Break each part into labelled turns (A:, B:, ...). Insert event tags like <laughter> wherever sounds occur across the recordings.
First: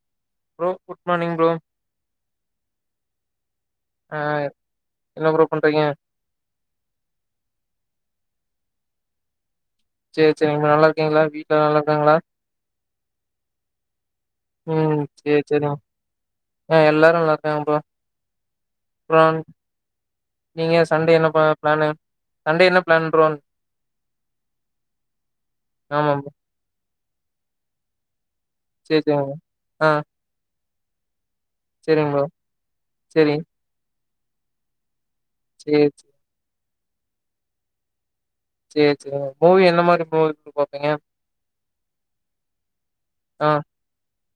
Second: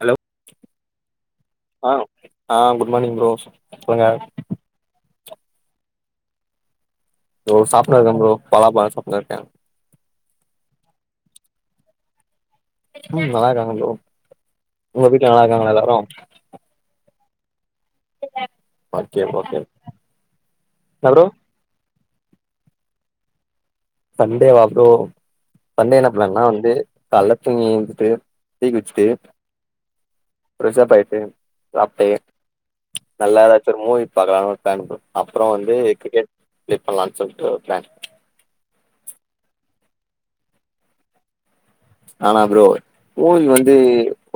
A: Hello
B: bro good morning bro
A: ஹ ஆ good morning bro சொல்லுங்க
B: ஆ என்ன ப்ரோ பண்றீங்க
A: தோ சாப்ட்டிருக்க ப்ரோ பலாபலோ சாப்ட்டு இருக்கே
B: சேரி சேரி நீங்க நல்லா இருக்கீங்களா வீட்ல நல்லாருக்காங்ளா
A: நல்லா இருக்காங்க ப்ரோ
B: ம்
A: உங்க வீட்ல நல்லா
B: சேரி
A: இருக்காங்ளா
B: சேரிங்க
A: எல்லாரு
B: எல்லாரு நல்லாருக்காங்க பாரோ அப்றோ
A: ஓகே ஓகே
B: நீங்க சண்டே என்ன ப்ளான் சண்டே என்ன ப்ளான் ப்ரோ
A: சண்டே வாப்ரோ சண்டே எனா
B: ஆமா ப்ரோ
A: ப்ளான்னா வந்து கால்ல தூங்கி எழுந்துட்டு டீ
B: சேரி
A: குடிச்ட்டு
B: சேரிங்க ஆ
A: ப்ரசப் ஆயிட்டு சாப்ட்டு
B: சேரிங்க ப்ரோ சேரி
A: நல்லா ஏதாச்சு ஒரு மூவி பாக்கலானு ஒரு ப்ளான் அப்றோ வந்து
B: சேரி
A: கிரிக்கெட் சொல்லிட்டு ஒரு ப்ளான்
B: சேரி சேரி மூவி என்ன மாரி மூவி பாப்பீங்க
A: ஆனா ப்ரோ மூவி
B: ஆ
A: வந்து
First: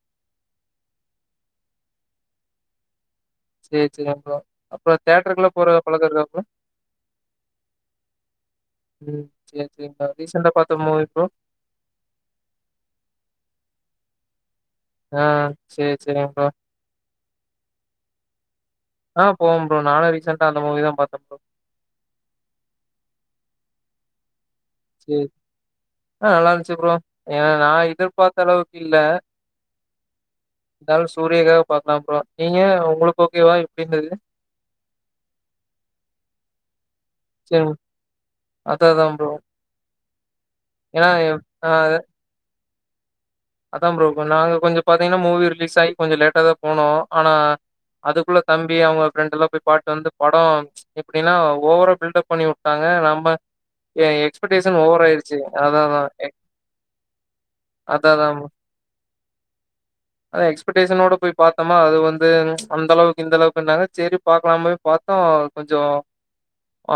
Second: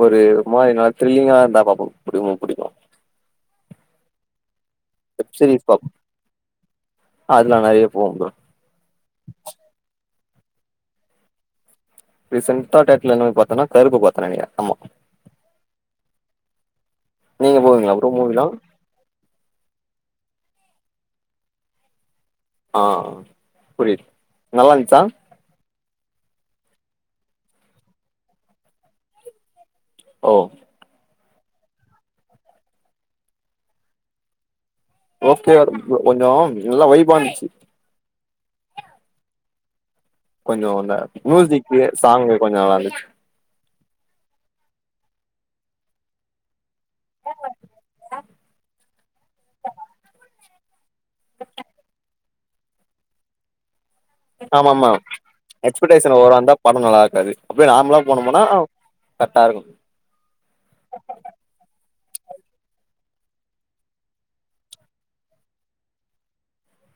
A: ஒரு மாரினா த்ரில்லிங்கா இருந்தா பாப்போ புடி புடிக்கு
B: செரி செரி அப்ப அப்புறோ
A: வெப்
B: தேட்டருக்கு எல்லா
A: சீரிஸ்
B: போற
A: பாப்போ
B: பழக்க இருக்க ப்ரோ
A: அதுல நெறைய போவு ப்ரோ
B: ம் சேர் செரி <inaudible> ரீசென்டா பாத்த மூவி ப்ரோ
A: ரீசன்ட்ட டேட்ல என்ன போய் பாத்தனா கருப்பு பாத்த நெனைக்கிற ஆமா
B: ஆ சேர் செரிங்க ப்ரோ
A: நீங்க போவீங்ளா ப்ரோ மூவிலா
B: ஆ போவ ப்ரோ நானு ரீசண்டா அந்த மூவி தா பாத்த ப்ரோ
A: ஆ புரித்
B: சேர் ஆ நல்லா இருந்துச்சு ப்ரோ ஏ நா எதிர்பாத்த அளவுக்கு இல்ல
A: ஓ
B: இருந்தாலு சூரியக்காக பாக்லா ப்ரோ நீங்க உங்களுக் ஓக்கேவா எப்டி இருந்தது
A: ஓகே கொஞ்சோ நல்லா வைபான்ச்
B: ம் அதா அதா ப்ரோ
A: கொஞ்சோ அந்ந
B: ஏன்னா
A: மியூசிக்கு சாங்கு கொஞ்சோ நல்லா இருந்துச்சு
B: அதா ப்ரோ நாங்க கொஞ்ச பாத்தீங்கன்னா மூவி ரிலீஸ் ஆகி கொஞ்ச லேட்டா தா போனோ ஆனா அதுக்குள்ள தம்பி அவுங்க ஃப்ரெண்ட் எல்லா போய் பாட்டு வந்து படோ எப்டின்னா ஓவர பில்டப் பண்ணி விட்டாங்க நம்ம ஏ
A: ஆமா
B: எக்ஸ்பெக்டேஷன்
A: ஆமா
B: ஓவர் ஆயிருச்சு அதா அதா
A: எக்ஸ்பெக்டேஷன் ஓவரா இருந்தா படோ நல்லா இருக்காது அப்டியே நார்மலா போனும் முனா கர்ட்டா இருக்கு
B: அ எக்ஸ்பெக்டேஷனோட போய் பார்த்தோம்மா அது வந்து அந்த அளவுக்கு இந்த அளவுக்குன்னாங்க செரி பாக்லாம் போய் பாத்தோ கொஞ்சோ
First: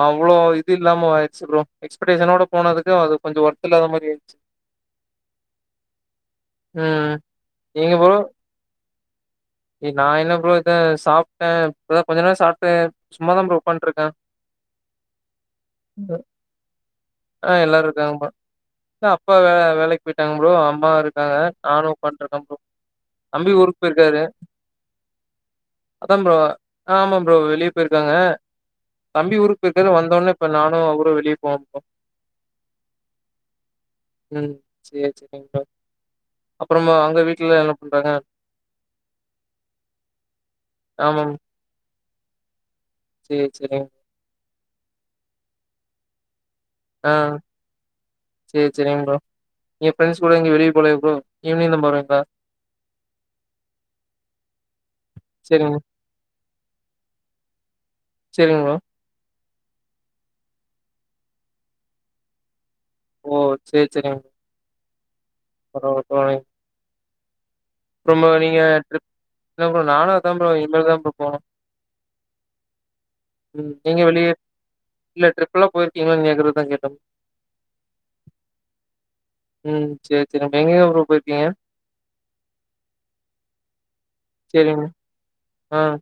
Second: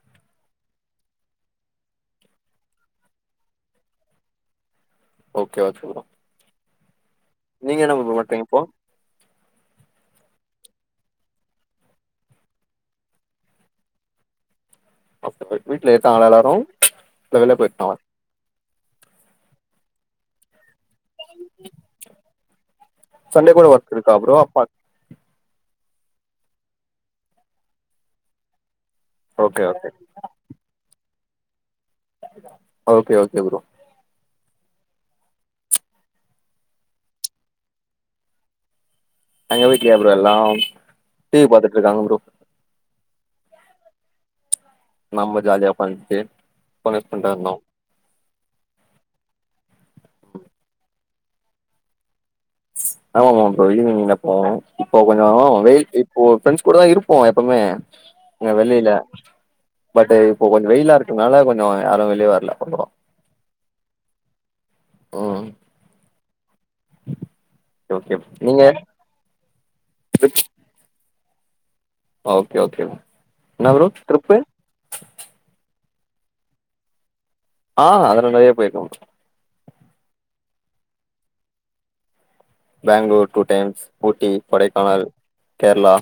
B: அவ்ளோ இது இல்லாம ஆயிருச்சு ப்ரோ எக்ஸ்பக்டேஷனோட போனதுக்கு அது கொஞ்சோ ஒர்த்து இல்லாத மாரி ஆயிர்ச்சு
A: ஓகே ஆச்சு ப்ரோ
B: ம்
A: நீங்க என்ன ப்ரோ பண்றீங்க இப்போ
B: நா என்ன ப்ரோ இத சாப்ட்ட இப்பதா கொஞ்ச நேர சாப்ட்ட சும்மாதா ப்ரோ உக்கான்ட்ருக்கே
A: அப்போ வீட்ல இருக்காங்ளா எல்லாரு இல்ல
B: ஆ
A: வெளிய
B: எல்லாரு
A: போயிருக்காங்களா
B: இருக்காங்கமா அப்பா வே வேலைக் போயிட்டாங்க ப்ரோ அம்மா இருக்காங்க நானு உக்கான்ட்ருக்கே ப்ரோ தம்பி
A: சண்டே கூட
B: ஊருக்
A: ஒர்க் இருக்கா
B: போய்ர்க்காரு
A: ப்ரோ அப்பா
B: அதா ப்ரோ ஆமா ப்ரோ வெளிய போயிருக்காங்க தம்பி ஊருக்
A: ஓகே
B: போய்ருக்காரு
A: ஓகே
B: வந்தோனே இப்ப நானு அவுரு வெளிய போம் ப்ரோ
A: ஓகே ஓகே ப்ரோ
B: ம் சேர் செரிங் ப்ரோ அப்புறமா உங்க வீட்ல என்ன பண்றாங்க
A: எங்க வீட்லயா ப்ரோ எல்லா
B: ஆமாம்
A: டிவி பாத்துட்ருக்காங்க ப்ரோ
B: சேர் செரிங்
A: நம்ம ஜாலியா உக்கான்ட்டு
B: ஆ சேர் செரிங் ப்ரோ ஏ ஃப்ரெண்ட்ஸ் கூட எங்கியு வெளிய போலையா ப்ரோ ஈவ்னிங் தா போவீங்ளா
A: ஆமாமா ப்ரோ ஈவ்னிங் தா போவ இப்போ கொஞ்சோ
B: சரிங்க
A: வெயில் ஒ ஃப்ரெண்ட்ஸ் கூட தா இருப்போ எப்பமே இங்க
B: சரிங்க ப்ரோ.
A: வெளில பட்டு இப்போ கொஞ்ச வெயிலா இருக்கனால கொஞ்சோ யாரு வெளிய வர்ல வந்துரோ
B: ஓ சேர் செரிங்
A: ம்
B: <unintelligible> அப்பறமா நீங்க ட்ரிப் இல்ல ப்ரோ நானு அதா
A: ட்ரிப்
B: ப்ரோ இனிமேல்தா ப்ரோ போணு
A: ஓகே ஓகே என்ன
B: ம்
A: ப்ரோ
B: நீங்க வெளிய
A: ட்ரிப்பு
B: இல்ல ட்ரிப்பல்லா போயிருக்கீங்களானு கேக்குறதா கேட்டே
A: ஆ அதல்லா நெறைய போய்ருக்கோ
B: ம் சேர் சேர் அப்டி எங்கயா ப்ரோ போயிருக்கீங்க
A: பேங்ளூர் டூ டைம்ஸ் ஊட்டி
B: சரிங்க.
A: கொடைக்கானல்
B: ஆ.
A: கேரளா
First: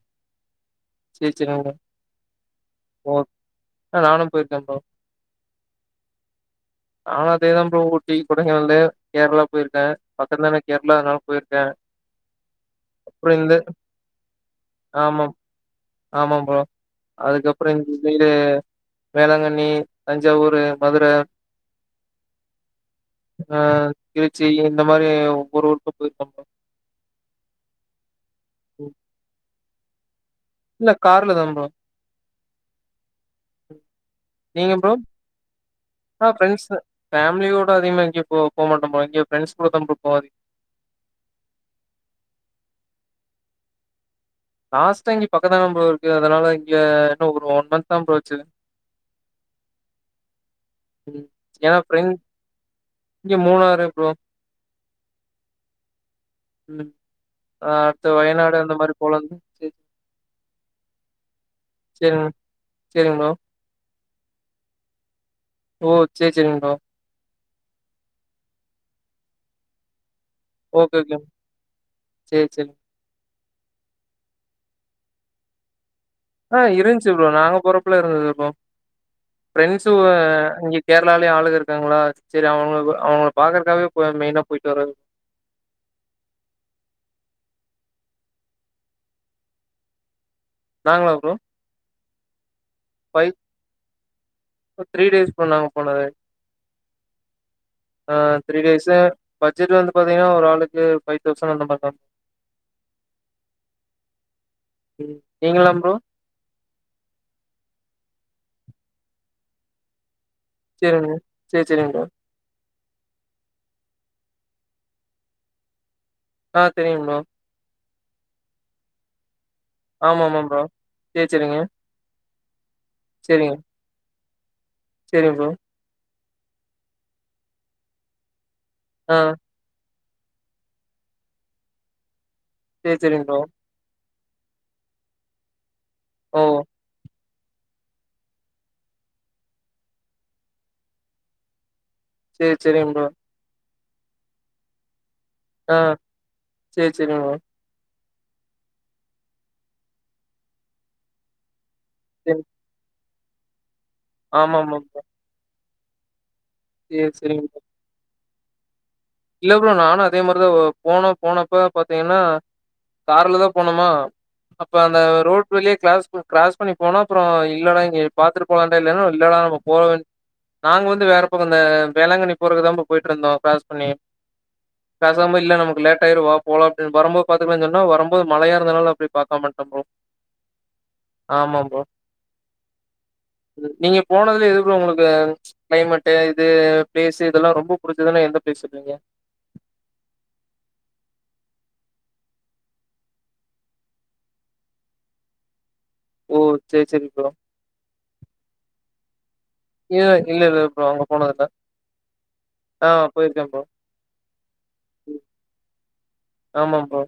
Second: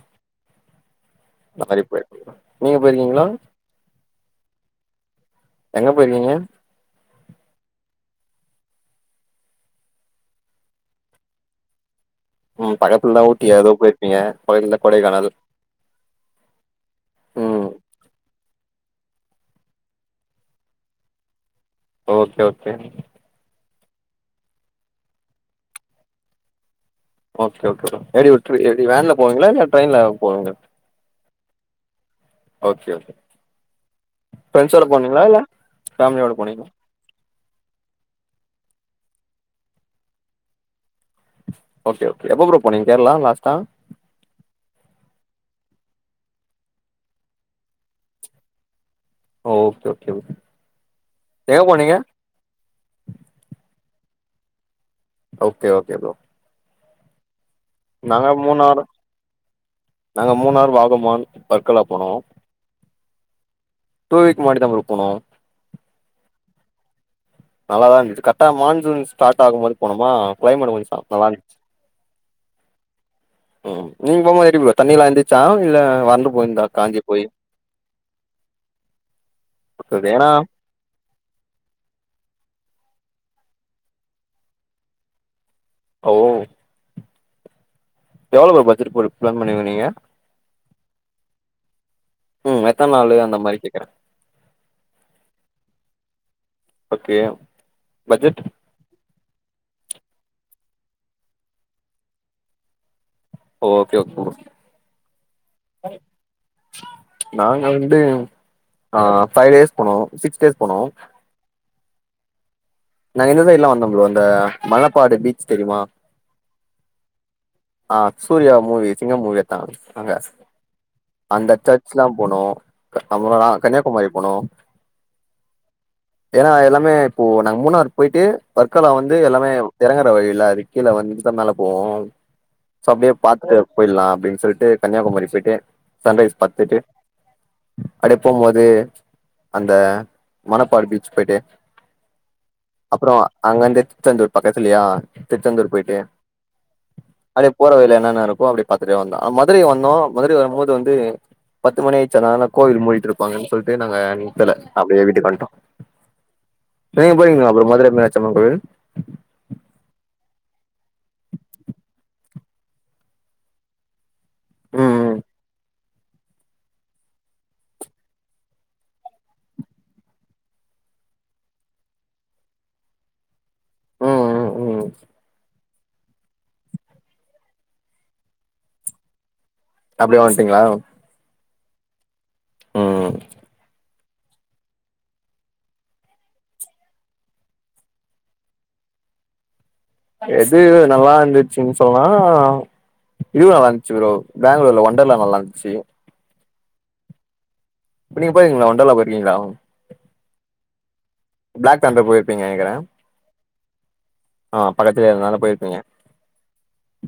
B: சரி, சரிங்க
A: அந்த
B: ப்ரோ.
A: மாரி போய்ருக்கே நீங்க
B: ஓ!
A: போயிருக்கீங்களா
B: ஆ நானும் போயிருக்கேன் ப்ரோ.
A: எங்க போயிருக்கீங்க
B: நானு அதே தா ப்ரோ ஊட்டி கொடைக்கானலு கேரளா போயிருக்கே பக்கத்துல தான கேரளா அதுனால போயிருக்கே
A: ம் பக்கத்துலதா ஊட்டி அது போயிருப்பீங்க பக்கத்துல கொடைக்கானல்
B: ஆமா ப்ரோ
A: ம்
B: அதுக்கப்பறோ இந் mile Velankanni Thanjavur Madurai
A: okay okay
B: ஆ திருச்சி இந்த மாரி ஒவ்வொரு ஊருக்கு போயிருக்கே ப்ரோ
A: ஓகே ஓகே ப்ரோ எப்டி உட்ரு எப்டி
B: ம்.
A: வேன்ல போவிங்களா இல்ல ட்ரெய்ன்ல போவிங்க
B: இல்ல கார்ல தா ப்ரோ
A: ஓகே
B: நீங்க
A: ஃபிரண்ஸோட
B: ப்ரோ?
A: போனிங்களா இல்ல
B: ஆ
A: ஃபேமிலியோட போனீங்களா
B: ஃப்ரண்ட்ஸு ஃபேமிலியோட அதிகமா எங்கயு போ போமாட்டே ப்ரோ இங்க ஃப்ரண்ட்ஸ் கூட தா ப்ரோ போவே அதி
A: ஓகே ஓகே எப்ப ப்ரோ போனிங்க கேரளா லாஸ்ட்டா
B: லாஸ்ட்டா இங்க பக்கந் தான ப்ரோ இருக்கு அதுனால இங்க என்ன ஒரு ஒன் மந்த்தா ப்ரோ ஆச்சு
A: ஓ ஓகே ஓகே ப்ரோ
B: ம்
A: எங்க
B: ஏனா
A: போனீங்க
B: ஃபிரண் இங்க Munnar bro
A: okay okay bro
B: ம் ஆ அடுத்து
A: நாங்க
B: வயநாடு அந்த
A: மூணார்
B: மாரி போலான்
A: நாங்க மூணாறு வாகமான் பற்களா போனோ
B: சரிங்க சரிங்க ப்ரோ.
A: டூ வீக் முன்னாடி தா ப்ரோ போணோ
B: ஓ சேர் சேரிங் ப்ரோ
A: நல்லாதா இந்துச்சு கரக்டா மான்சூன் ஸ்டாட் ஆகும் போது போனமா கிளைமேட் கொஞ்ச
B: ஓகே,
A: சா
B: ஓகே.
A: நல்லாருந்துச்சு
B: சரி சரிங்க.
A: ம் நீங்க போம்போது எப்டி ப்ரோ தண்ணிலா இந்துச்சா இல்ல வறண்டு
B: ஆ
A: போயிருந்தா காஞ்சி
B: இருந்துச்சு
A: போய்
B: ப்ரோ நாங்க போறபலா இருந்தது ப்ரோ ஃப்ரெண்ட்ஸு
A: சரி ஏன்னா
B: இங்க கேரளாலயே ஆளுக இருக்காங்களா செரி அவுங்க அவுங்கள பாக்கறக்காவே போ மெயினா போயிட்டு வரது
A: ஓ எவ்ளோ ப்ரோ பஜ்ஜட் போட்டு பிளான் பண்ணுவீங்க நீங்க
B: நாங்களா ப்ரோ
A: ம் எத்தன்னாளு அந்த மாரி கேக்குறே
B: ப த்ரீ டேஸ் ப்ரோ நாங்க போனது
A: ஓகே
B: ஆ
A: பட்ஜெட்
B: த்ரீ டேஸு பஜ்ஜட் வந்து பாத்தீங்கனா ஒரு ஆளுக்கு ஃபைவ் தௌசண்ட் அந்த மாரி தா
A: ஓகே ஓகே ப்ரோ
B: ம் நீங்களா ப்ரோ
A: நாங்க வந்து ஆ ஃபைவ் டேஸ் போனோ சிக்ஸ் டேஸ் போனோ
B: சேரிங்க சேர் சேரிங் ப்ரோ
A: நாங்க இந்த சைடல்லா வந்தோ ப்ரோ இந்த மலப்பாடு பீச் தெரிமா
B: ஆ தெரியு ப்ரோ
A: ஆ சூரியா மூவி சிங்க மூவியத்தா எத்தாங்க
B: ஆமா ஆமா ப்ரோ சேரி
A: அந்த
B: சேரிங்க
A: சர்ச்லா போனோ க அப்றோ ந கன்யாகுமரி போனோ
B: செரிங்க ப்ரோ
A: ஏனா எல்லாமே இப்போ நாங்க மூணாறு போயிட்டு ஒர்கர்லா வந்து
B: ஆ
A: எல்லாமே எறங்கற வழில்ல அது கீழ வந்துட்டு தா மேல போவோ சோ
B: சேரி
A: அப்டியே
B: சேரிங்க ப்ரோ
A: பாத்துட்டு போயிலா அப்டின்னு சொல்ட்டு கன்னியாகுமரி சைட்டு சன்ரைஸ்
B: ஓ
A: பாத்துட்டு அப்டியே போம் போது அந்த மணப்பாடு பீச்சு போயிட்டு
B: சேரி சேரிங்க ப்ரோ
A: அப்றோ அங்கந்து திருச்செந்தூர் பக்கதுலியா திருச்செந்தூர்
B: ஆ
A: போயிட்டு
B: சேரி சேரிங்க ப்ரோ
A: அப்டே போறவழில என்னென்ன இருக்கு அப்டியே பாத்துட்டே வந்தோ அ மதுர வந்தோ மதுரை வரும்போது வந்து பத்து மணி ஆயிச்சு
B: சேரி
A: அனாலதா கோவில் மூடிட்டு இருப்பாங்கன் சொல்ட்டு நாங்க நித்தல
B: ஆமா ஆமா ப்ரோ
A: அப்டியே வீட்டுக்குவண்டோ
B: சேரி
A: நீங்க
B: சேரிங்க
A: போறீங்களா
B: ப்ரோ
A: மதுர மீனாச்சம்மன் கோவில்
B: இல்ல ப்ரோ நானு அதே மாரிதா போனோ போனப்ப பாத்தீங்கன்னா கார்ல தா போனோமா அப்ப
A: ம்
B: அந்த
A: ம்
B: ரோட் வழியே கிளாஸ் கிராஸ் பண்ணி போனா அப்றோ இல்லடா இங்க பாத்துட்டு போலாடா இல்லனா இல்லடா நம்ம போற வழி நாங்க வந்து வேற பக்கொ இந்த வேளாங்கண்ணி போறக்கு தா ப்ரோ போயிட்டு இருந்தோ கிராஸ் பண்ணி
A: ம் ம் ம்
B: பேசாம இல்ல நமக்கு லேட்டாயிரு வா போலா அப்டினு வரும்போ பாத்துக்கலா சொன்னா வரும்போ மழையா இருந்தனால அப்டி பாக்கம வந்டோ ப்ரோ
A: அப்டியே வந்ட்டீங்களா
B: ஆமா ப்ரோ
A: ம்
B: ம் நீங்க போனதுல எது ப்ரோ உங்களுக்கு கிளைமேட்டு இது பிளேஸ் இதெல்லா ரொம்ப புடிச்சதுனா எந்த பிளேஸ் சொல்விங்க
A: எது நல்லா இந்துச்சுன்னு சொன்னா இது நல்லாந்ச்சு ப்ரோ பெங்களூர்ல ஒண்டர்லா நல்லா இருந்ச்சு
B: ஓ செரி செரி ப்ரோ
A: இப்ப நீங்க போயிக்கிங்களா ஒண்டர்லா போயிருக்கீங்களா
B: இல்ல இல்ல ப்ரோ <unintelligible>
A: பிளாக் தண்டர் போயிருப்பீங்க நெனைக்கிறே
B: ஆ போயிருக்கேன் ப்ரோ
A: ஆ பக்கத்துல
B: ம்.
A: இருக்குறனால போயிருப்பிங்க
B: ஆமா ப்ரோ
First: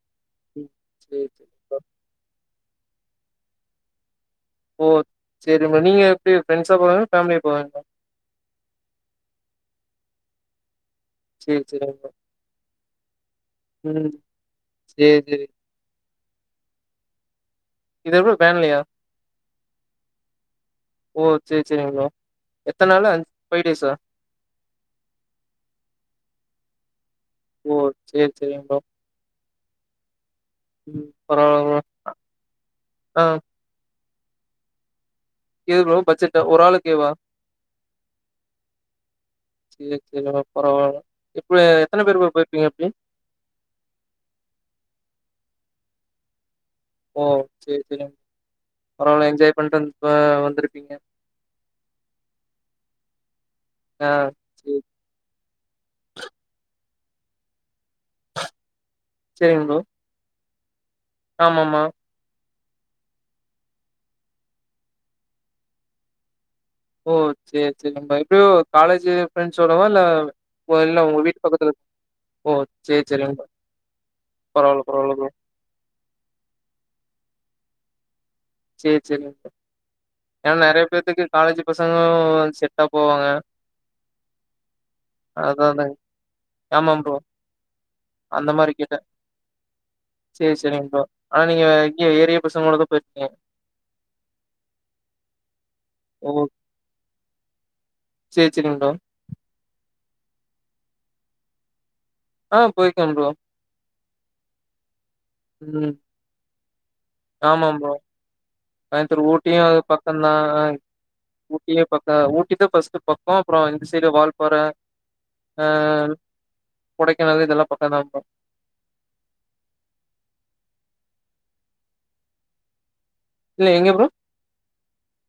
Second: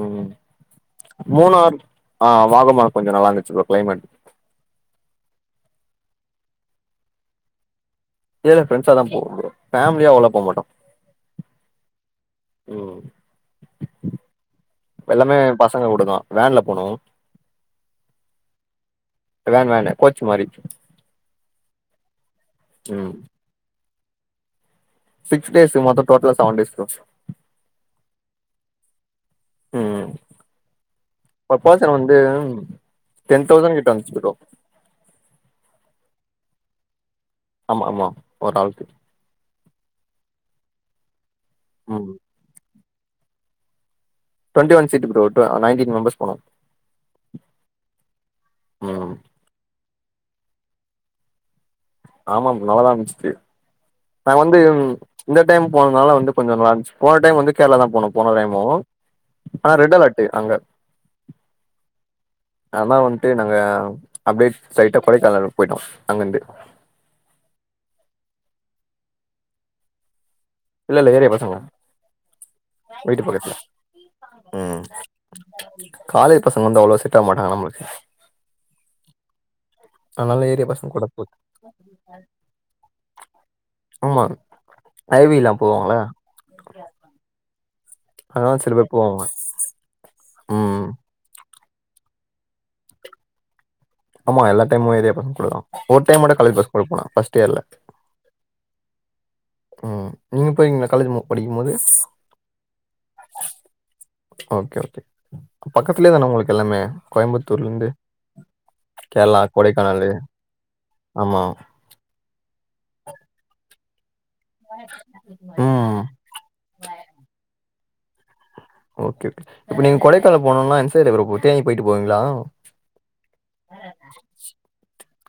A: ம்
B: ம் சரி சரி ப்ரோ
A: மூணார் ஆ வாகமா கொஞ்ச நல்லா இருந்துச்சு ப்ரோ கிளைமேட்
B: ஓ சேரிங்க நீங்க எப்டி ஃப்ரெண்ட்ஸா போவிங்க ஃபேமிலியா போவீங்களா
A: இல்ல ஃப்ரண்ட்ஸா தா போவோ ப்ரோ ஃபேமிலியாவ்ளா போமாட்டோ
B: செரி செரி ப்ரோ
A: ம்
B: ம் சேரி
A: எல்லாமே
B: செரி
A: பசங்க கூடுதா வேன்ல போனோ
B: என்னது வேன்லயா
A: வேன் வேனு கோச் மாரி
B: ஓ சேரி செரிங்க ப்ரோ எத்த நாளு
A: ம்
B: ஃபை டேஸ்ஸா
A: சிக்ஸ் டேஸ்ஸு மொத்த டோட்டலா செவன் டேஸ் ப்ரோ
B: ஓ சேரி செரிங்க ப்ரோ
A: ம்
B: ம்
A: ப
B: பரவால்ல ப்ரோ
A: பர்சன் வந்து
B: ஆ
A: டென் தௌசண் கிட்ட வந்துச்சு ப்ரோ
B: எ ப்ரோ பட்ஜெட்டு ஒரு ஆளுக்கு எவ்ளோ
A: ஆமா ஆமா ஒரு ஆளுக்கு
B: செரி செரி ப்ரோ பரவால்ல இப்ப எத்தன
A: ம்
B: பேரு ப்ரோ போயிருப்பீங்க இப்டி
A: twenty one seat bro to nineteen members போனோ
B: ஓ சேரி செரி
A: ம்
B: பரவால்ல என்ஜாய் பண்ட்டுன் ஆ வந்திருப்பீங்க
A: ஆமா ப் நல்லாதா இருந்துச்சு
B: ஆ
A: நாங்க வந்து
B: சேரி
A: இந்த டைம் போனதுனால வந்து கொஞ்சொ நல்லா இருந்துச்சு போன டைம் வந்து கேரளா தா போனோ போன டைமு ஆ ரெட் அலர்ட்டு அங்க
B: ஆமா ஆமா
A: ஆனா வந்ட்டு நாங்க அப்டே சைட்டா கொடைக்கானல் போயிட்டோ அங்கந்து
B: ஓ செரி செரி நம்ம இது காலேஜ் ப்ரெண்ஸ் சோடவா இல்ல ஒ இல்ல உங்க வீட்டு பக்கத்துல ஓ சேரி
A: வீட்டு
B: சேரி
A: பக்கத்துல ம்
B: பரவால்ல பரவால்ல ப்ரோ
A: காலேஜ் பசங்க வந்து அவ்ளோவா செட் ஆவ மாட்டாங்க நம்மளுக்கு
B: சேரி சேரி ஒகே
A: அதனால
B: ஏனா
A: ஏரியா
B: நிறைய
A: பசங்க கூட
B: பேத்துக்கு
A: போச்சு
B: காலேஜ் பசங்க செட்டா போவாங்க
A: ஐ வி எல்லா
B: அதா அதாங்க.
A: போவாங்ளா
B: ஆமா ப்ரோ
A: அதா சில பேர் போவாங்க
B: செரி
A: ம்
B: செரிங்கா ப்ரோ ஆனா நீங்க இங்க ஏரிய பசங்களோட தா போயிருக்கீங்க
A: ஆமா எல்லா டைமு ஏரியா பசங்க கூடதா ஒரு டைம்
B: ஓ!
A: மட்டு காலேஜ பசங் கூடபோன ஃபஸ்ட் இயர்ல
B: சேரி சேரிங் ப்ரோ
A: ம் நீங்க போயிருக்கிங்ளா காலேஜ் படிக்குபோது
B: ஆ போயிருக்கேன் ப்ரோ.
A: ஓகே ஓகே
B: ம்.
A: பக்கத்துலே தான உங்களுக்கு எல்லாமே
B: ஆமா
A: கோயம்புத்தூர்லேருந்து
B: ப்ரோ அத்தர்
A: கேரளா
B: ஊட்டியு
A: கொடைக்கானல்
B: பக்கோதா அ
A: ஆமா
B: ஊட்டியே பக்கோ ஊட்டி தா பஸ்ட்டு பக்கோ அப்றோ இந்த சைடு வால் பாற ஆ
A: ம்
B: கொடக்கானலு இதல்லா பக்கம் தா ப்ரோ
A: ஓகே ஓகே இப்ப நீங்க கொடைக்கானல் போனோம்னா எந்த சைடு ப்ரோ தேனிக போயிட்டு போவீங்ளா
B: இல்ல எங்க ப்ரோ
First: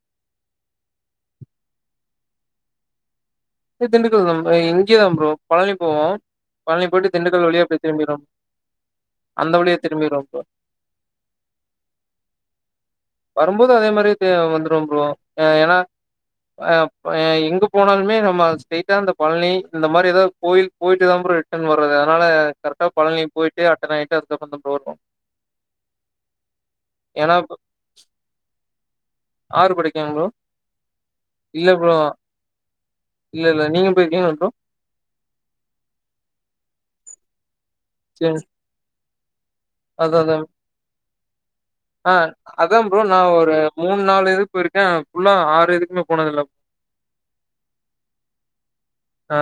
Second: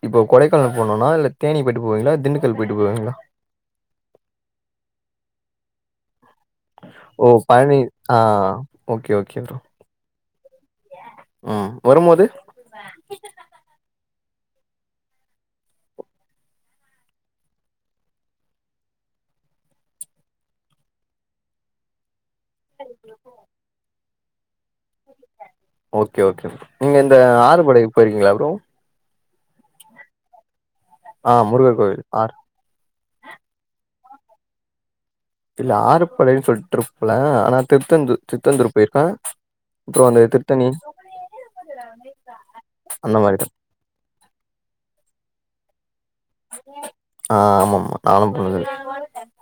A: இப்போ கொடைக்கானல் போனுனா இல்ல தேனி போயிட்டு போவீங்ளா இல்ல திண்டுக்கல் போயிட்டு போவீங்ளா
B: திண்டுக்கல் தா ப்ரோ இங்கேயே தா ப்ரோ பழனி போவோ பழனி போயிட்டு
A: ஓ
B: திண்டுக்கல் வழியா
A: பழனி
B: போய் திரும்பிரரு
A: ஆ ஓகே ஓகே
B: அந்த
A: ப்ரோ
B: வழியா திரும்பிருவ ப்ரோ
A: ம் வரும்போது அ
B: வரும்போது அதே மாரியே அ வந்துருவ ப்ரோ ஏனா ஆ எங்க போனாலுமே நம்ம ஸ்டெய்ட்டா பழனி இந்த மாரி ஏதாவது கோயில் போயிட்டு தா ப்ரோ வறது அதுனால கரெக்ட்டா பழனி போயிட்டு அட்டன் ஆகிட்டு அதுக்கு அப்றோதா போறது
A: ஓகே ஓகே நீங்க இந்த
B: ஏன்னா
A: ஆறுபடைக்கு போயிருங்ளா ப்ரோ
B: ஆறுபடைக்காங் ப்ரோ
A: ஆ
B: இல்ல
A: முருகர்
B: ப்ரோ
A: கோயில் ஆர்
B: இல்ல இல்ல நீங்க போய்ருக்கிங்லா ப்ரோ
A: இல்ல ஆறுபடைன் சொல்ட்டு ட்ரிப்ல ஆனா திருச்செந்தூர் திருச்செந்தூர் போய்ருக்கா
B: அதா அதா ஆ அதா ப்ரோ
A: அந்த
B: நா
A: மாரிதா
B: ஒரு மூண் நாலு இதுக்கு போய்ருக்கே ஆனா புஃல்லா ஆறு இதுக்குமே போனதில்ல
A: ஆ ஆமா ஆமா நானு போனதில்லை
B: ஆ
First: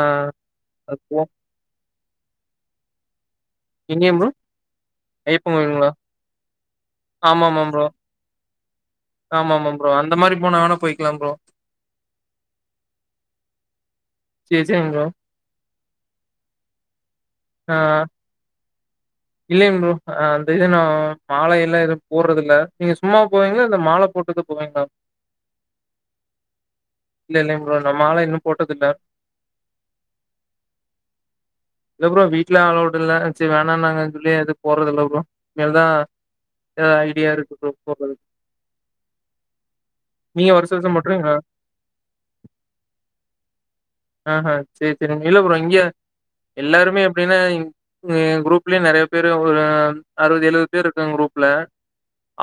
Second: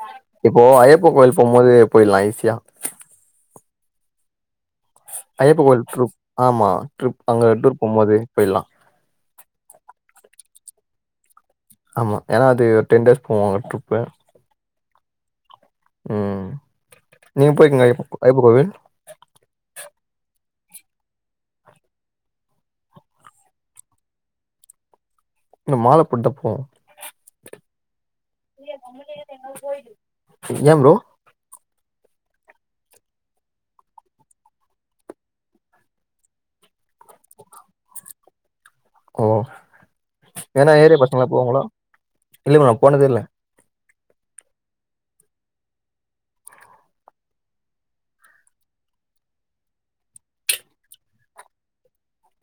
A: இப்போ ஐயப்பா
B: அதுவும்
A: கோயில்க்கு போ முதலே போய்டலா ஈசியா
B: எங்கயா ப்ரோ ஐயப்பன்
A: ஐயப்ப கோயில்
B: கோயிலுங்களா
A: ட்ரிப் ஆமா ட்ரிப்
B: ஆமா
A: அங்க
B: ஆமா
A: டூர்
B: ப்ரோ
A: போபோது போய்ட்லா
B: ஆமா ஆமா ப்ரோ அந்தமாரி போனாங்கனா போய்க்கலா ப்ரோ
A: ஆமா ஏனா அது ஒரு டென் டேஸ் போவாங்க ட்ரிப்பு
B: சேர் சேரிங் ப்ரோ
A: ம் நீங்க போய்க்கீங்ளா ஐயப்ப ஐயப்ப கோயில்
B: இல்லையேங் ப்ரோ அ இது நா மாலையெல்லா எதுவு போட்றது இல்ல நீங்க சும்மா போவீங்ளா இல்ல மால போட் டு போவிங்ளா
A: நா மால போட்த்தா போவோ
B: இல்ல இல்லேங் ப்ரோ நா மால இன்னு போட்டது இல்ல
A: இன்னாங் ப்ரோ
B: இல்ல ப்ரோ வீட்ல அல்லோவ்டு இல்ல சேர் வேணாண் நாங்க சொல்லி அது போட்றது இல்ல ப்ரோ இனிமேல் தா எதா ஐடியா இருக்கு ப்ரோ போட்றதுக் நீங்க வருஷம் வருஷம்
A: இல்ல
B: போட்டுருவீங்களா?
A: ப்ரோ நா போனதே இல்ல
B: ஆ ஆ சேர் சேரி இல்ல ப்ரோ இங்க எல்லாருமே எப்டின்னா இங் என் குரூப்லே நெறய பேரு ஒரு அறுவது எழுவ பேரு இருக்காங்க குரூப்ல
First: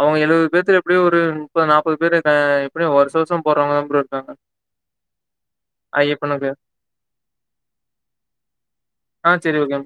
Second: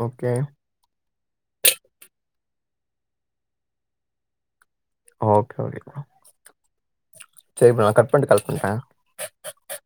B: அவங்க
A: ஓகே
B: எழுவது பேத்துல எப்டியு ஒரு முப்பது நாப்பது பேரு ஆ எப்டியு வருஷோ வருஷோ போறவங்க தா ப்ரோ இருக்காங்க
A: ஓகே ஓகே தா
B: போலா ப்ரோ
A: செரி ப்ரோ நா கட் பண்ட்டு கால் பண்ற
B: ஆ செரி ஓகே